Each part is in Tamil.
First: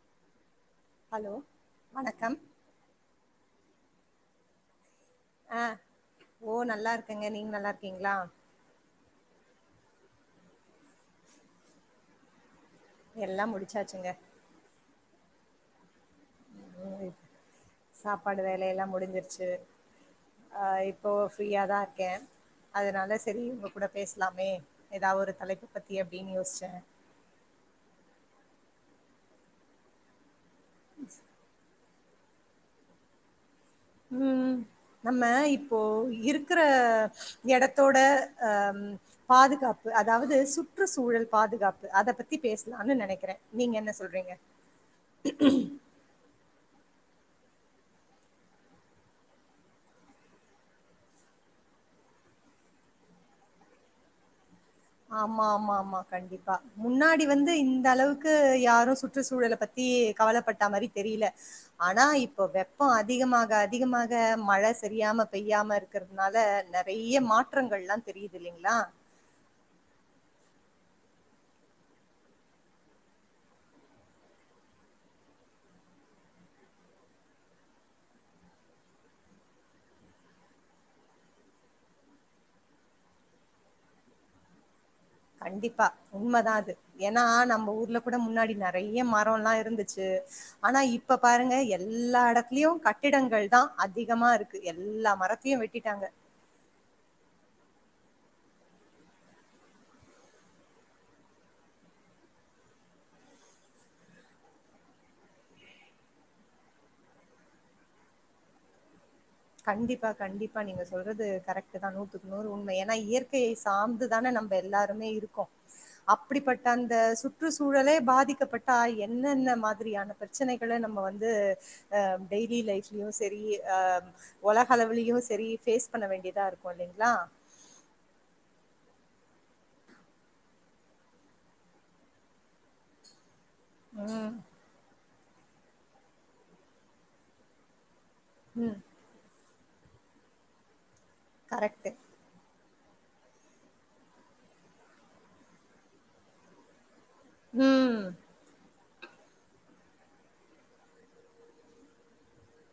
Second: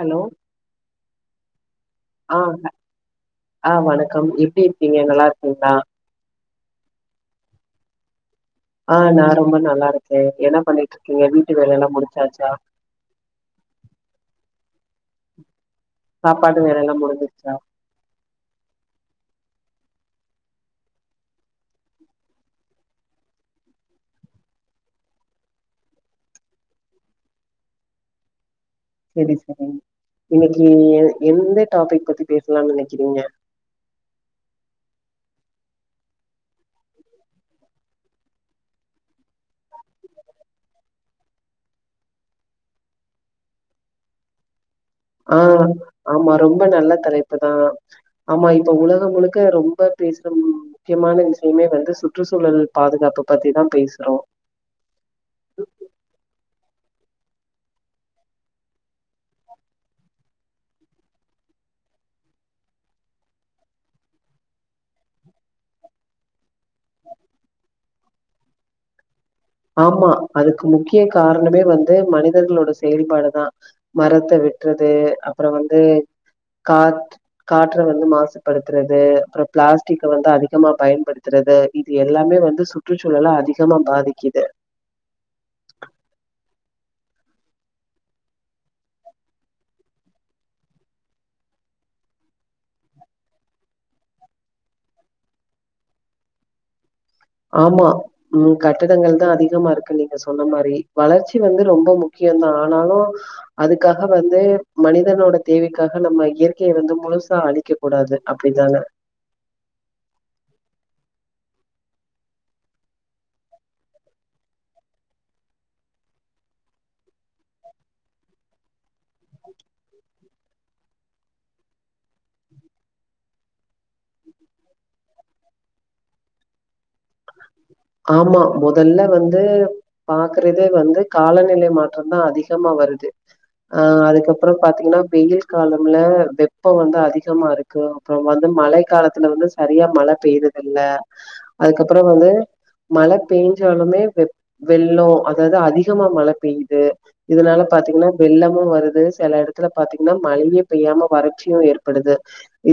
ஹலோ ஹலோ வணக்கம் ஆஆ வணக்கம் எப்டி இருக்கீங்க ஆ நல்லாருக்கீங்ளா ஓ நல்லாருக்கேங்க நீங்க நல்லாருக்கீங்ளா ஆ நா ரொம்ப நல்லாருக்கே என்ன பண்ணிட்டு இருக்கீங்க வீட்டு வேலயெல்லா முடிச்சாச்சா எல்லா முடிச்சாச்சுங்க சாப்பாடு வேலல்லா முடிஞ்சுருச்சா சாப்பாடு வேல எல்லா முடிஞ்சிருச்சு ஆ இப்போ ஃப்ரீயாதாருக்கே அதனால செரி ஒங்க கூட பேசலாமே எதா ஒரு தலைப்ப பத்தி அப்டின் யோசிச்சே சேரி சேரி இன்னக்கி எந்த டாபிக் பத்தி பேசலான் நெனைக்கிறீங்க ம் நம்ம இப்போ இருக்ற எடத்தோட ஆ பாதுகாப்பு அதாவது சுற்று சூழல் பாதுகாப்பு அத பத்தி பேசலான் நெனைக்கிறே நீங்க என்ன சொல்றீங்க ஆ ஆமா ரொம்ப நல்ல தலைப்பு தா ஆமா இப்ப உலகம் முழுக்க ரொம்ப பேசுற முக்கியமான விஷயமே வந்து சுற்றுச்சூழல் பாதுகாப்பு பத்தி தா பேசுறோ ஆமாமாமா கண்டிப்பா முன்னாடி வந்து இந்தளவுக்கு யாரு சுற்றுச்சூழல ப த்தி கவலப்பட்டா மாரி தெரில்ல ஆனா இப்ப வெப்போ அதிகமாக அதிகமாக மழ சரியாம பெய்யாமரு க்றதுனால நறைய மாற்றங்கள்ல்லா தெரிது இல்லைங்ளா ஆமா அதுக்கு முக்கிய காரணமே வந்து மனிதர்களோட செயல்பாடுதா மரத்த வெட்றது அப்பறோ வந்து கா காற்ற வந்து மாசுபடுத்துறது அப்பறோ பிளாஸ்டிக்க வந்து அதிகமா பயன்படுத்துறது இது எல்லாமே வந்து சுற்றுச்சூழல அதிகமா பாதிக்கி கண்டிப்பா உண்மதா அது ஏனா நம்ப ஊர்ல கூட முன்னாடி நறைய மரோல்லா இருந்துச்சு ஆனா இ இப்ப பாருங்க எல்லா எடத்துலயு கட்டிடங்கள் தா அதிகமா இருக்கு எல்லா மரத்தையு வெட்டிட்டாங்க ஆமா ம் கட்டிடங்கள் தா அதிகமா இருக்கு நீங்க சொன்ன மாரி வளர்ச்சி வந்து ரொம்ப முக்கியோந்தா ஆனாலு அதுக்காக வந்து மனிதனோட தேவைக்காக நம்ம இயற்கைய வந்து முழுசா அழிக்க கூடாது அப்டித்தான கண்டிப்பா கண்டிப்பா நீங்க சொல்றது கரெக்ட்டு தா நூத்துக்கு நூறு உண்ம ஏனா இயற்கை சார்ந்துதான நம்ப எல்லாருமே இருக்கோ அப்டிப்பட்ட அந்த சுற்றுச்சூழலே பாதிக்கப்பட்டா என்னென்ன மாத்ரியான பிரச்சனைகளை நம்ம வந்து ஆஹ் டெய்லி லைஃப்லயும் செரிஹ உலக அளவுலயு செரி பேஸ் பண்ண வேண்டியதா இருக்கு இல்லிங்ளா ஆமா மொதல்ல வந்து பாக்குறதே வந்து காலநிலை மாற்றம்தா அதிகமா வருது அஹ் ம், அதுக்கப்புறம் பாத்தீங்னா வெயில் காலம்ல வெப்பம் வந்து அதிகமா இருக் கு அப்பறம் வந்து ம். மழை காலத்துல வந்து சரியா மழை பெயுறத இல்ல கரெக்ட்டு. அதுக்கப்புறம் வந்து மழ பெய்ஞ்சாலுமே வெ வெள்ளோ அதாவது அதிகமா மழை பெய்யிது இதனால பாத்தீங்னா ம், வெள்ளமு வருது சில எடத் த்துல பாத்தீங்னா மழையே பெய்யாம வறட்சியு ஏற்படுது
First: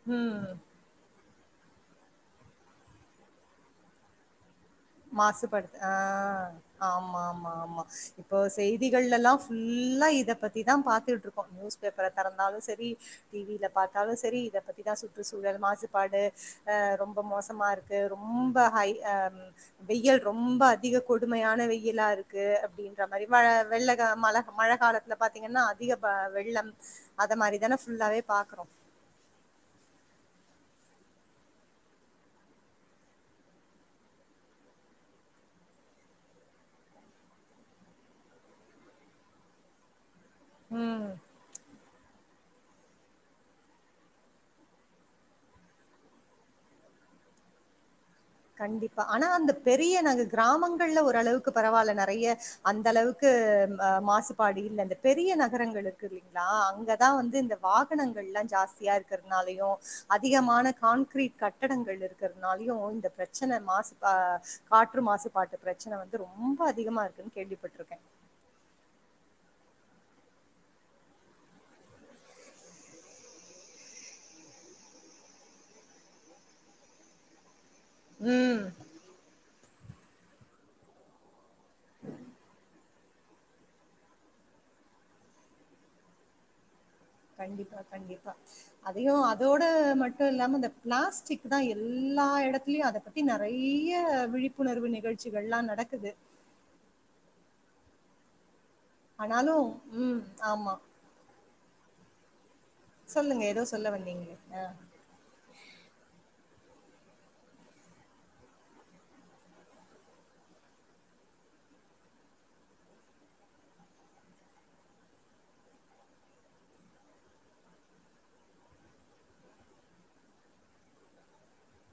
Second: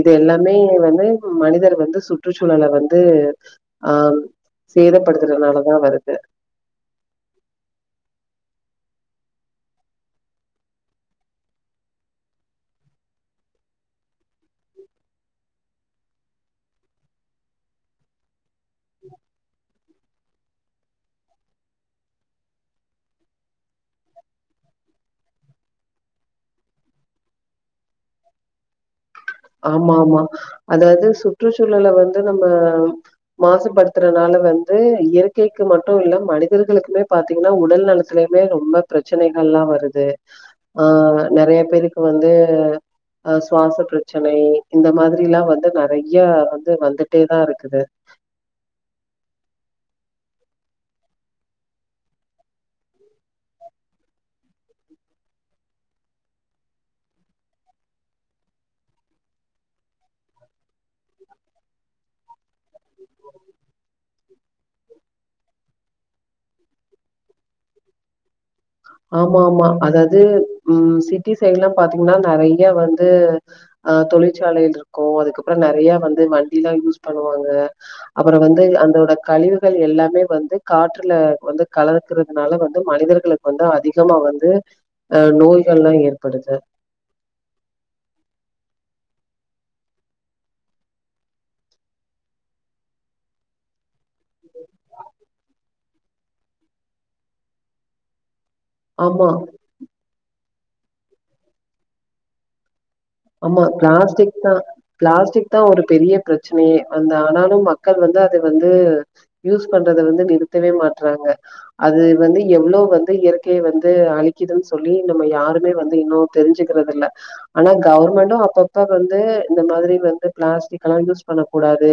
இது ம். எல்லாமே வந்து மனிதர் வந்து சுற்றுச்சூழல வந்து ஆஹ் மாசுபடுத்து ஆஹ் ஆமா ஆமா ஆமா இப்போ செய்திகள்ல எல்லாஃபுல்லா இதை பத்திதா பாத்துட்டுருக் ப்ப நியூஸ் பேப்பர தெறந்தாலு சரி டிவியில பாத்தாலு சரி இதை பத்திதா சுற்றுச்சூழல் மாசுபாடு ஆ ரொம்ப மோசமா இருக்கு ரொம்ப ஹை அஹ் வெய்யல் ரொம்ப அதிக கொடுமையான வெயிலா இருக்கு அப்டின்ற மாதிரி மழ வெள்ள மழ மழை காலத்துல பாத்தீங்கன்னா அதிக பா வெள்ளம் அத மாரிதானே ஃபுல்லாவே பாக்கறோம் ஆமா ஆமா அதாவது சுற்றுச்சூழல வந்து நம்ம மாசுபடுத்துறனால வந்து இயற்கைக்கு மட்டு இல்ல மனிதர்களுக்குமே பாத்தீங்கனா உடல் நல சிலயுமே ரொம்ப பிரச்சனைகள்லா வருது ம் ஆஹ் நெறைய பேருக்கு வந்து அஹ் சுவாச பிரச் ச்சனை இந்த மாதிரிலா வந்து நெறைய வந்து வந்துட்டே தா இருக்குது கண்டிப்பா ஆனா அந்த பெரிய நாங்க கிராமங்கள்ல ஒருரளவுக்கு பரவால்ல நெறைய அந்த அளவுக்கு மாசுபாடு இல்ல அந்த பெரிய நகரங்கள் இருக்கு இல்லிங்களா அங்கதா வந்து இந்த வாகனங்கள்லா ஜாஸ்தியா இருக்கிறதுனாலயு அதிகமான கான்கிரீட் கட்டடங்கள் இருக் கற்னாலயு இந்த ப்ரச்சன மாசுப காற்று மாசுபாட்டு பிரச்சன வந்து ரொம்போ அதிகமாக இருக்குன்னு கேள்விப்பட்டிருக்கே ஆமா ஆமா அதாவது ம் சிட்டி சைடொல்லா பாத்தீங்னா நெறைய வந்து அஹ் தொழிற்சாலைல்ருக்கு அதுக்கப்புறம் நெறைய வந்து வண்டில்லா யூஸ் பண்ணுவாங்க அப்புறம் ம். வந்து அந்தோட கழிவுகள் எல்லாமே வந்து காற்றுல வந்து கலக்குறதுனால வ ந்து மனிதர்களுக்கு வந்து அதிகமா வந்து அஹ் நோய்கள்லா ஏற்படுது கண்டிப்பா கண்டிப்பா அதையு அதோட மட்டும் இல்லாம அந்த பிளாஸ்டிக் தா எல்லா இடத்துலயும் அதபத் தி நெறைய விழிப்புணர்வு நிகழ்ச்சிகள்லா நடக்குது ஆமா ஆனாலு ம் ஆமா சொல்லுங்க ஆமா ஏதோ சொல்ல வந்தீங்களே பிளாஸ்டிக் தா ஆ பிளாஸ்டிக் தா ஒரு பெரிய பிரச்சனையே அந்த ஆனாலு மக்கள் வந்து அது வந்து யூஸ் பண்றத வந்து நிறுத்தவே மாற்றாங்க அது வந்து எவ்ளோ வந்து இயற்கையை வந்து அழிக்குதுன்னு சொல்லி நம்ம யாருமே வந்து இன்னும் தெரிஞ்சுக்றது இல்ல ஆனாக் கவுர்மெண்ட்டும் அப்பப்ப வந்து இந்த மாதிரி வந்து பிளாஸ்டிக் கல்லா யூஸ் பண்ணக் கூடாது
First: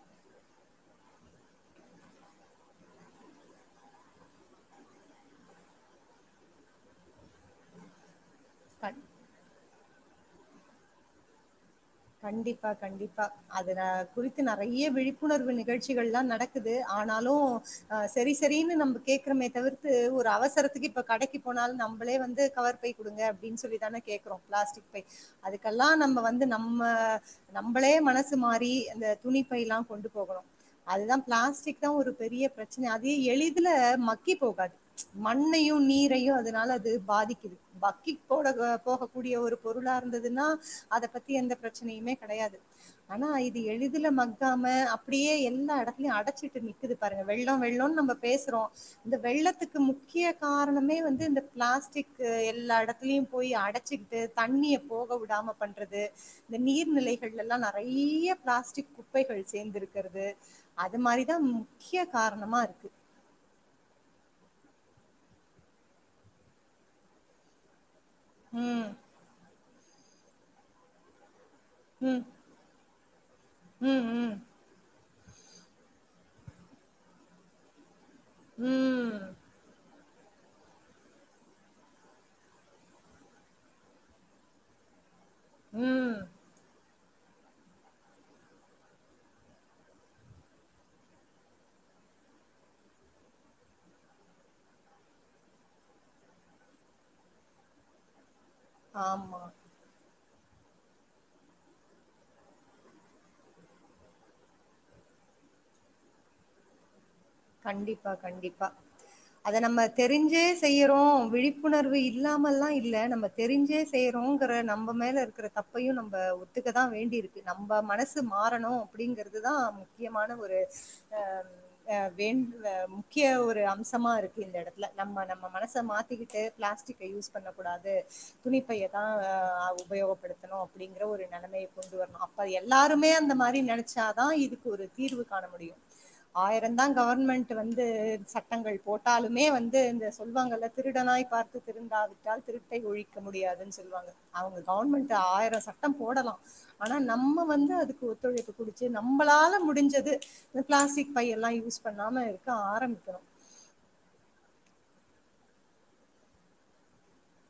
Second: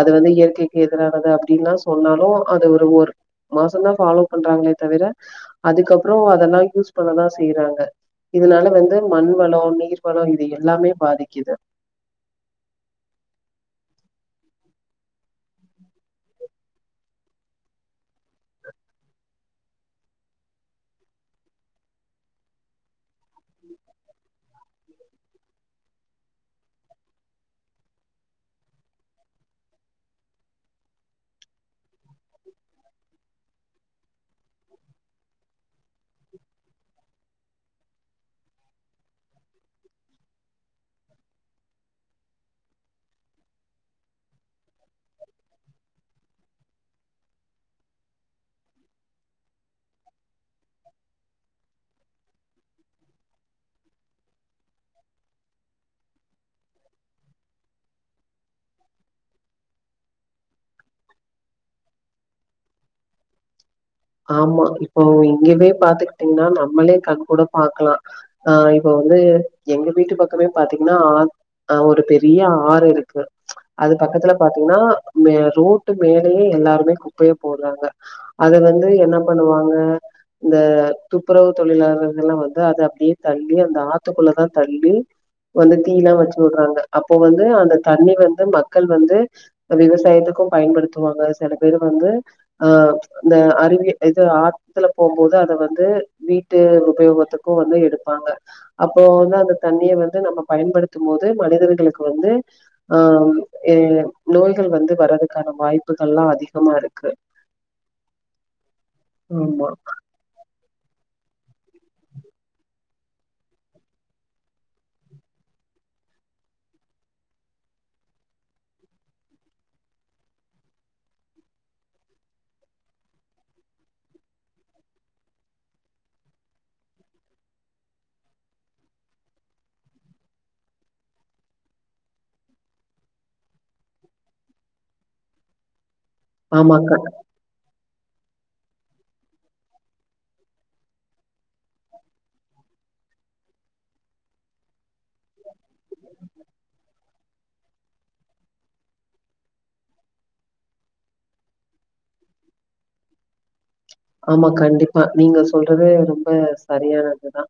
அது வந்து இயற்கைக்கு எதிரானது அப்படின்ல்லா சொன்னாலு அது ஒரு ஒர் மாசோந்தா ஃபாலோ பண்றாங்களே தவிர அதுக்கப்புறம் அதல்லா யூஸ் பண்ணதா செய்யிறாங்க இதனால வந்து கண் மண் வளோ நீர் வளோ இது எல்லாமே பாதிக்குது கண்டிப்பா கண்டிப்பா அதுன குறித்து நெறைய விழிப்புணர்வு நிகழ்ச்சிகள்லா நடக்குது ஆனாலு சேரி சேரினு நம்ம கேக்குறோமே தவிர்த்து ஒரு அவசரத்துக்கு இப்ப கடைக்கு போனாலு நம்பளே வந்து கவர் பை குடுங்க அப்டின் சொல்லிதான கேக்குறோ பிளாஸ்டிக் பை அதுக்கல்லா நம்ம வந்து நம் நம்ம நம்பளே மனசுமாரி அந்த துணிப்பைலா கொண்டு போகணு அதுதா பிளாஸ்டிக்தா ஒரு பெரிய பிரச்சன அது எளிதுல மக்கி போகாது மண்ணையு நீரையு அதனால அது பாதிக்குது மக்கி போக போகக்கூடிய ஒரு பொருளா இருந்ததுன்னா அத பத் எந்த பிரச்சனையுமே கடையாது ஆனா இது எளிதுல மக்காம அப்டியே எல்லா இடத்துலயு அடைச்சிட்டு நிக்குது பாருங்க வெள்ளோ வெள்ளோனு நம்ம பேசுறோ இந்த வெள்ளத்துக்கு முக்கிய காரணமே வந்து இந்த பிளாஸ்டிக்கு எல்லா இடத்துலியு போய் அடச்சுகுட் டு தண்ணிய போக விடாம பண்றது இந்த நீர்நிலைகள்லலா நறைய பிளாஸ்டிக் குப்பைகள் சேந்திருக்கறது அது மாதிரிதா முக்கிய காரணமா இருக்கு ஆமா இப்போ இங்கவே பாத்துக்கிட்டீங்கனா நம்மளே கண் கூட பாக்கலா ஆ ம் இப்போ வந்து எங்க வீட்டு பக்கமே பாத்தீங்கனா ஆ ஆ ஒரு ம் பெரிய ஆறு இருக்கு அது ம் பக்கத்துல ம் பாத்தீங்கனா ஆ ரோட்டு மேலயே எல்லாருமே குப்பைய போட்றாங்க அது வந்து என்ன ம் பண் சொல்லுவாங்க இந்த துப்புரவு தொழிலாளர்கள்லா வந்து அத அப்டியே தள்ளி அந்த ஆத்துக்குள்ளதா தள்ளி வந்து தீலா ம் வெச்சுவுட்றாங்க அப்போ வந்து அந்த தண்ணி வந்து மக்கள் வந்து விவசாயத்துக்கு பயன்படுத்துவாங்க சில பேரு வந்து அ இந்த அறி இது ஆத்துல போகும்போது அத வந்து வீட்டு உபயோகத்துக்கு வந்து எடுப்பாங்க அப்போ வந்து ஆமா அந்த தண்ணிய வந்து நம்ம பயன்படுத்தும்போது மனிதர்களுக்கு வந்து ஆ ஏ நோய்கள் வந்து வரதுக்கான வாய்ப்புகள்லா அதிகமா இருக்கு கண்டிப்பா கண்டிப்பா அத ஆமா நம்ம தெ ரிஞ்சே செய்யறோ விழிப்புணர்வு இல்லாமல்லா இல்ல நம்ம தெரிஞ்சே செய்யறோங்கற நம்ம மேல இருக்கற தப்பையு நம்ம ஒத்துக்கதா வேண்டி இருக்கு நம்ப மனசு மாறணு அப்டிங்கறதுதா முக்கியமான ஒரு அ அ வேண்ட முக்கிய ஒரு அம்சமா இருக்கு இந்த இடத்துல நம்ம நம்ம மனச மாத்திக்குட்டு ப்ளாஸ்டிக் யூஸ் பண்ணக்கூடாது துணிப்பையதா உபயோகப்படுத்தணு அப்டிங்கற ஒரு நலமைய கொண்டு வர்ணு அப்ப எல்லாருமே அந்த மாரி நெனைச்சாதா இதுக்கு ஒரு தீர்வு காண முடியு பிளாக் ஆயிரதா கவுர்மெண்டு வந்து சட்டங்கள் போட்டாலுமே வந்து இந்த சொல்வாங்கள்ல திருடனாய் பார்த்து திருந்தாது தால் திருட்டை ஒழிக்க முடியாதுன் சொல்லுவாங்க அவங்க கவுர்மெண்ட ஆயிரோ சட்டோ போடலா ஆனா நம்ம வந்து அதுக்கு ஒத்துழைப்பு குடிச்சு நம்மளால முடிஞ்சது இந்த பிளாஸ்டிக் பையலா யூஸ் பண்ணாம இருக்க ஆரம்பிக்கணு ஆமா கண்டிப்பா நீங்க சொல்றது ரொம்ப சரியானதுதா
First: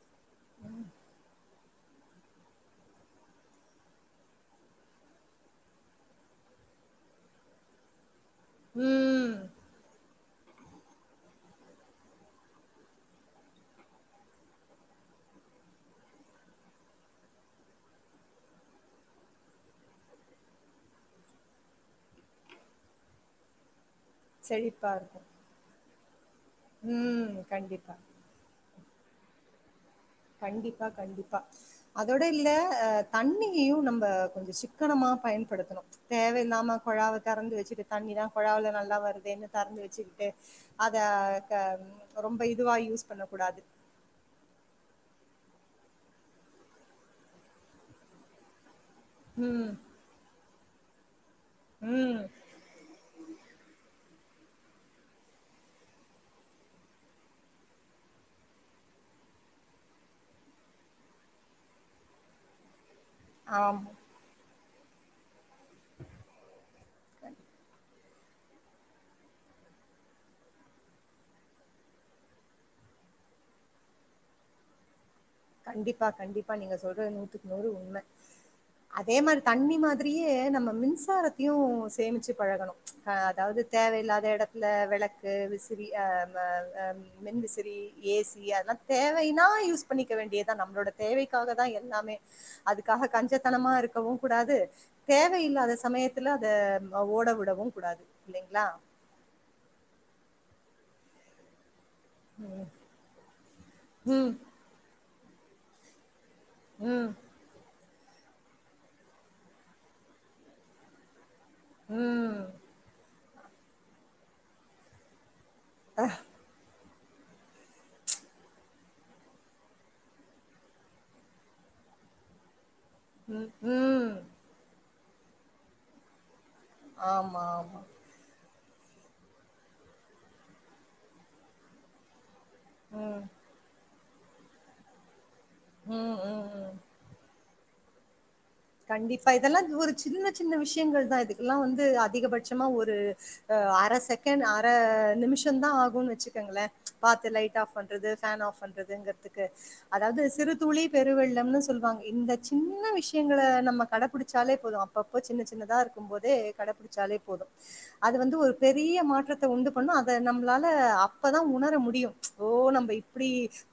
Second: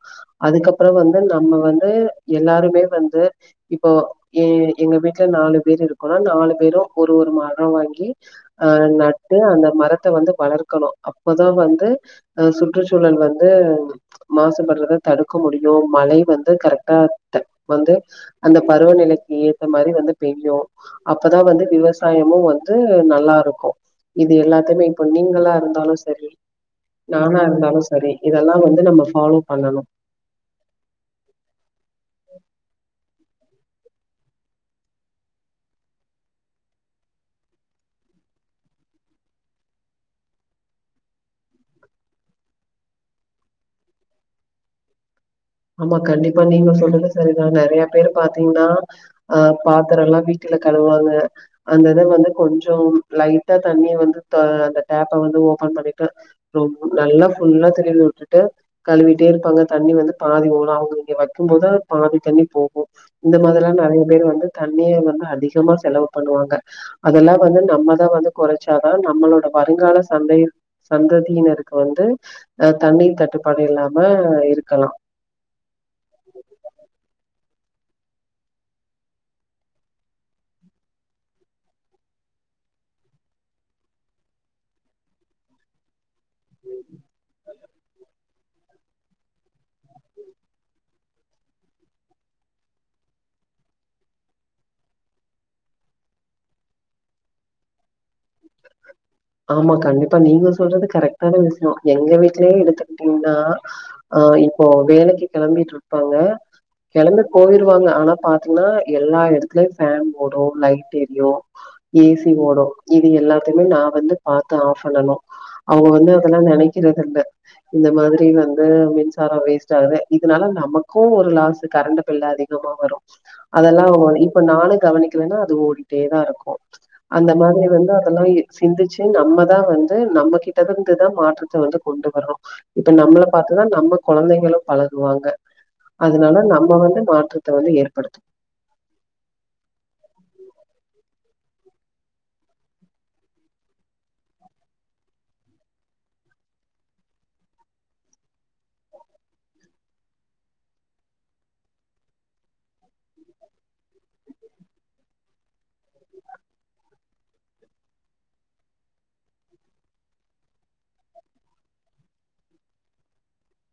அதுக்கப்புறோ வந்து நம்ம வந்து எல்லாருமே வந்து இப்போ எ எங்க வீட்ல நாலு பேர் இருக்கோனா நாலு பேரு ஒரு ஒரு மரோ வாங்கி அ ம் நட்டு அந்த மரத்த வந்து வளர்க்கணு அப்பதா வந்து அ சுற்றுச்சூழல் வந்து மாசுபட்றத தடுக்க முடியு மழை வந்து கரெக்டா வந்து அந்த பருவநிலைக்கு ஏத்தமாரி வந்து பெய்யு அப்பதா வந்து விவசாயமு வந்து நல்லாருக்கு இது எல்லாத்துமே செழிப்பா இப்ப இருக்கு நீங்களா இருந்தாலு ச ம் நானா இருந்தாலு கண்டிப்பா சரி இதெல்லா வந்து நம்ம ஃபாலோ பண்ணணு கண்டிப்பா கண்டிப்பா அதோட இல்ல தண்ணியையு நம்ம கொஞ்சோ சிக்கனமா பயன்படுத்தணு தேவைையில்லாம குழாவ திறந்து வச்சுட்டு தண்ணி தான் குழாவுல நல்லா வருதுன்னு திறந்து வச்சுக்கிட்டு அத ரொம்ப இதுவா யூஸ் பண்ண கூடாது ஆமா கண்டிப்பா நீங்க சொல்றது சரிதா நெறய பேர் பாத்தீங்கன்னா அ ம் பாத்திரல்லா வி வீட்ல கழுவாங்க அந்தத ம் வந்து கொஞ்சோ லைட்டா தண்ணிய வந்து அந்த டேப்ப வந்து ஓப்பன் பண்ணிட்டு ரொம்ப நல்லா ஃபுல்லா திருவி விட்டுட்டு கழுவிட்டே இருப்பாங்க தண்ணி வந்து பாதி ஒன அவங்க இங்க வைக்கு போது பாதி தண்ணி போகு இந்த மாரில்லா ஆமா நெறய பேர் வந்து தண்ணிய வந்து அதிகமா செலவு பண்ணுவாங்க அதெல்லா வந்து நம்ம நம்ம வந்து கொறைச்சாதா நம்மளோட வருங்கால சந்தை சந்ததியினருக்கு வந்து அ தண்ணி தட்டுப்பாடு இல்லாம இருக்கலா கண்டிப்பா கண்டிப்பா நீங்க சொல்றது நூத்துக்கு நூறு உண்ம அதே மாரி தண்ணி மாதிரியே நம்ம மின்சாரத்தையு சேமிச்சு பழகணு ஆ அதாவது தேவையில்லாத எடத்துல வெளக்கு விசிறி அ அ அ மின்மிசிறி ஏ சி அதல்லா தேவைன்னா யூஸ் பண்ணிக் இருக்க வேண்டியதா நம்மளோட தேவைக்காக தா எல்லாமே அதுக்காக கஞ்சத்தனமா இருக்கவு குடாது தேவையில்லாத சமயத்துல அத ஓட விடவு கூடாது இல்லைங்ளா ஆமா கண்டிப்பா நீங்க சொல்றது கரெக்ட்டான விசய எங்க வீட்லயே எடுத்துகிட்டீங்னா அ ம். இப்போ வேலைக்கு கெளம்பிட் இருப்பாங்க ம். கெளம்பி போயிருவாங்க ஆனா பாத்தீங்னா எல்லா எடத்துலயு ஃபேன் ஓடு லைட் எரியு ஏ சி ம். ஓடு இது எல்லாத்தையுமே நா வந்து பாத்து ஆஃப் பண்ணனு அவங்க வந்து அதெல்லா நெனைக்கிறதுல்ல இந்த மாதிரி வந்து மின்சார வேஸ்ட் ஆகுது இதனால நமக்கு ஒரு லாஸ்சு கரண்ட் பில் அதி கமா வரு ம். அதெல்லா ம். இப்ப நானு கவனிக்கலனா அது ஓடிட்டேதா இருக்கு அந்த ஆமா, மாதிரி ஆமா. வந்து அதெல்லா சிந்திச்சு நம்மதா வந்து நம்ம கிட்ட இருந்துதா மாற்றத்த வந்து கொண்டு வர்றோ இப்ப ம். நம்மள பாத்துதா நம்ம கொழந்தைகளு பழகுவாங்க ம். அதனால ம். நம்ம ம் வந்து மாற்ற த்த வந்து ஏற்படுத்து கண்டிப்பா இதெல்லா ஒரு சின்ன சின்ன விஷயங்கள் தா இதுக்கெல்லா வந்து அதிகபட்சமா ஒரு அர செகண்ட் அர நிமிஷதா ஆகுன் வச்சுக்கங்களே பாத்து லைட் ஆஃப் பண்ண றது ஃபேன் ஆஃப் பண்றதுங்கிறதுக்கு அதாவது சிறுதுளி பெருவெள்ளம்ன்னு சொல்வாங்க இந்த சின்ன விஷ் எங்கள நம்ம கடபிடிச்சாலே போது அப்பப்போ சின்ன சின்னதா இருக்கு போதே கடபிடிச்சாலே போது அது வந்து ஒரு பெரிய மாற்றத்த உண்டு பண்ணு அத நம்மளால அப்பதா உணர முடியு ஓ நம்ம இப் ப்படி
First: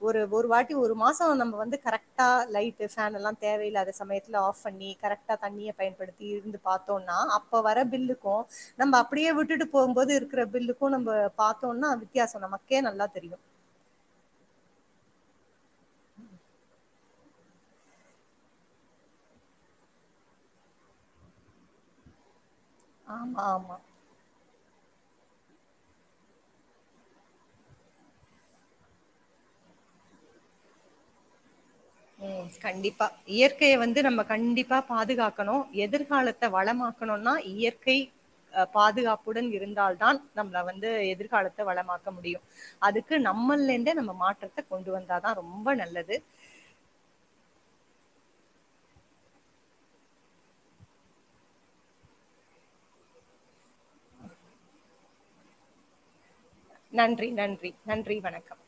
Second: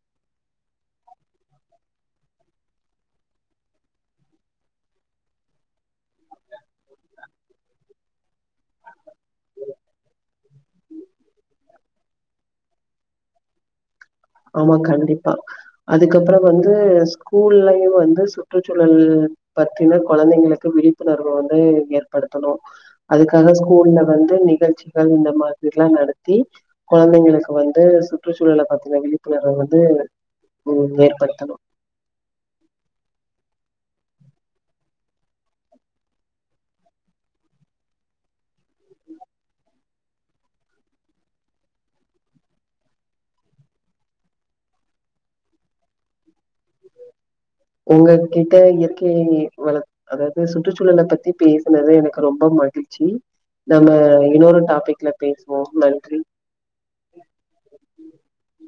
ஒரு ஒரு வாட்டி ஒரு மாசம் நம்ம வந்து கரெக்ட்டா லைட் ஃபேன்ல்லா தேவையில்லாத சமயத் தில ஆஃப் பண்ணி கரெக்ட்டா தண்ணிய பயன்படுத்தி இருந்து பாத்தோனா அப்போ வர பில்லுக்கு நம்ம அப்டியே விட்டுட்டு போம்போது இருக்கிற பில்லுக்கு நம்ம பாத்தோனா வித்தியாச நமக்கே நல்லா தெரியு ஆமா கண்டிப்பா அதுக்கப்பற வந்து ஸ்கூல்லயு வந்து சுற்றுச்சூழல் பத்தின கொழந்தைங்களுக்கு விழிப்புணர்வு வந்து ஏற்படுத்தணு ஆமா அதுக்காக ஆமா ஸ்கூல்ல வந்து நிகழ்ச்சிகள் இந்த மாதிரில்லா நடத்தி கொழந்தைங்களுக்கு வந்து சுற்றுச்சூழல பத்தின விழிப்புணர்வ வந்து ம் ஏற்படுத்தணு ம் கண்டிப்பா இயற்கைய வந்து நம்ம கண்டிப்பா பாதுகாக்கணு எதிர்காலத் த்த வளமாக்கணுன்னா இயற்கை அ பாதுகாப்புடன் இருந்தால்தான் நம்மள வந்து எதிர்காலத்த வளமாக்க முடியும் அதுக்கு நம்மல்லந்தே நம்ம மாற்றத்த கொண்டு வந்தாதா ரொம்ப நல்லது உங்க கிட்ட இயற்கை வள அதாவது சுற்றுச்சூழல பத்தி பேசுனது எனக்கு ரொம்ப மகிழ்ச்சி நம்ம இன்னொரு டாபிக்ல பேசுவோ நன்றி நன்றி நன்றி நன்றி வணக்கம்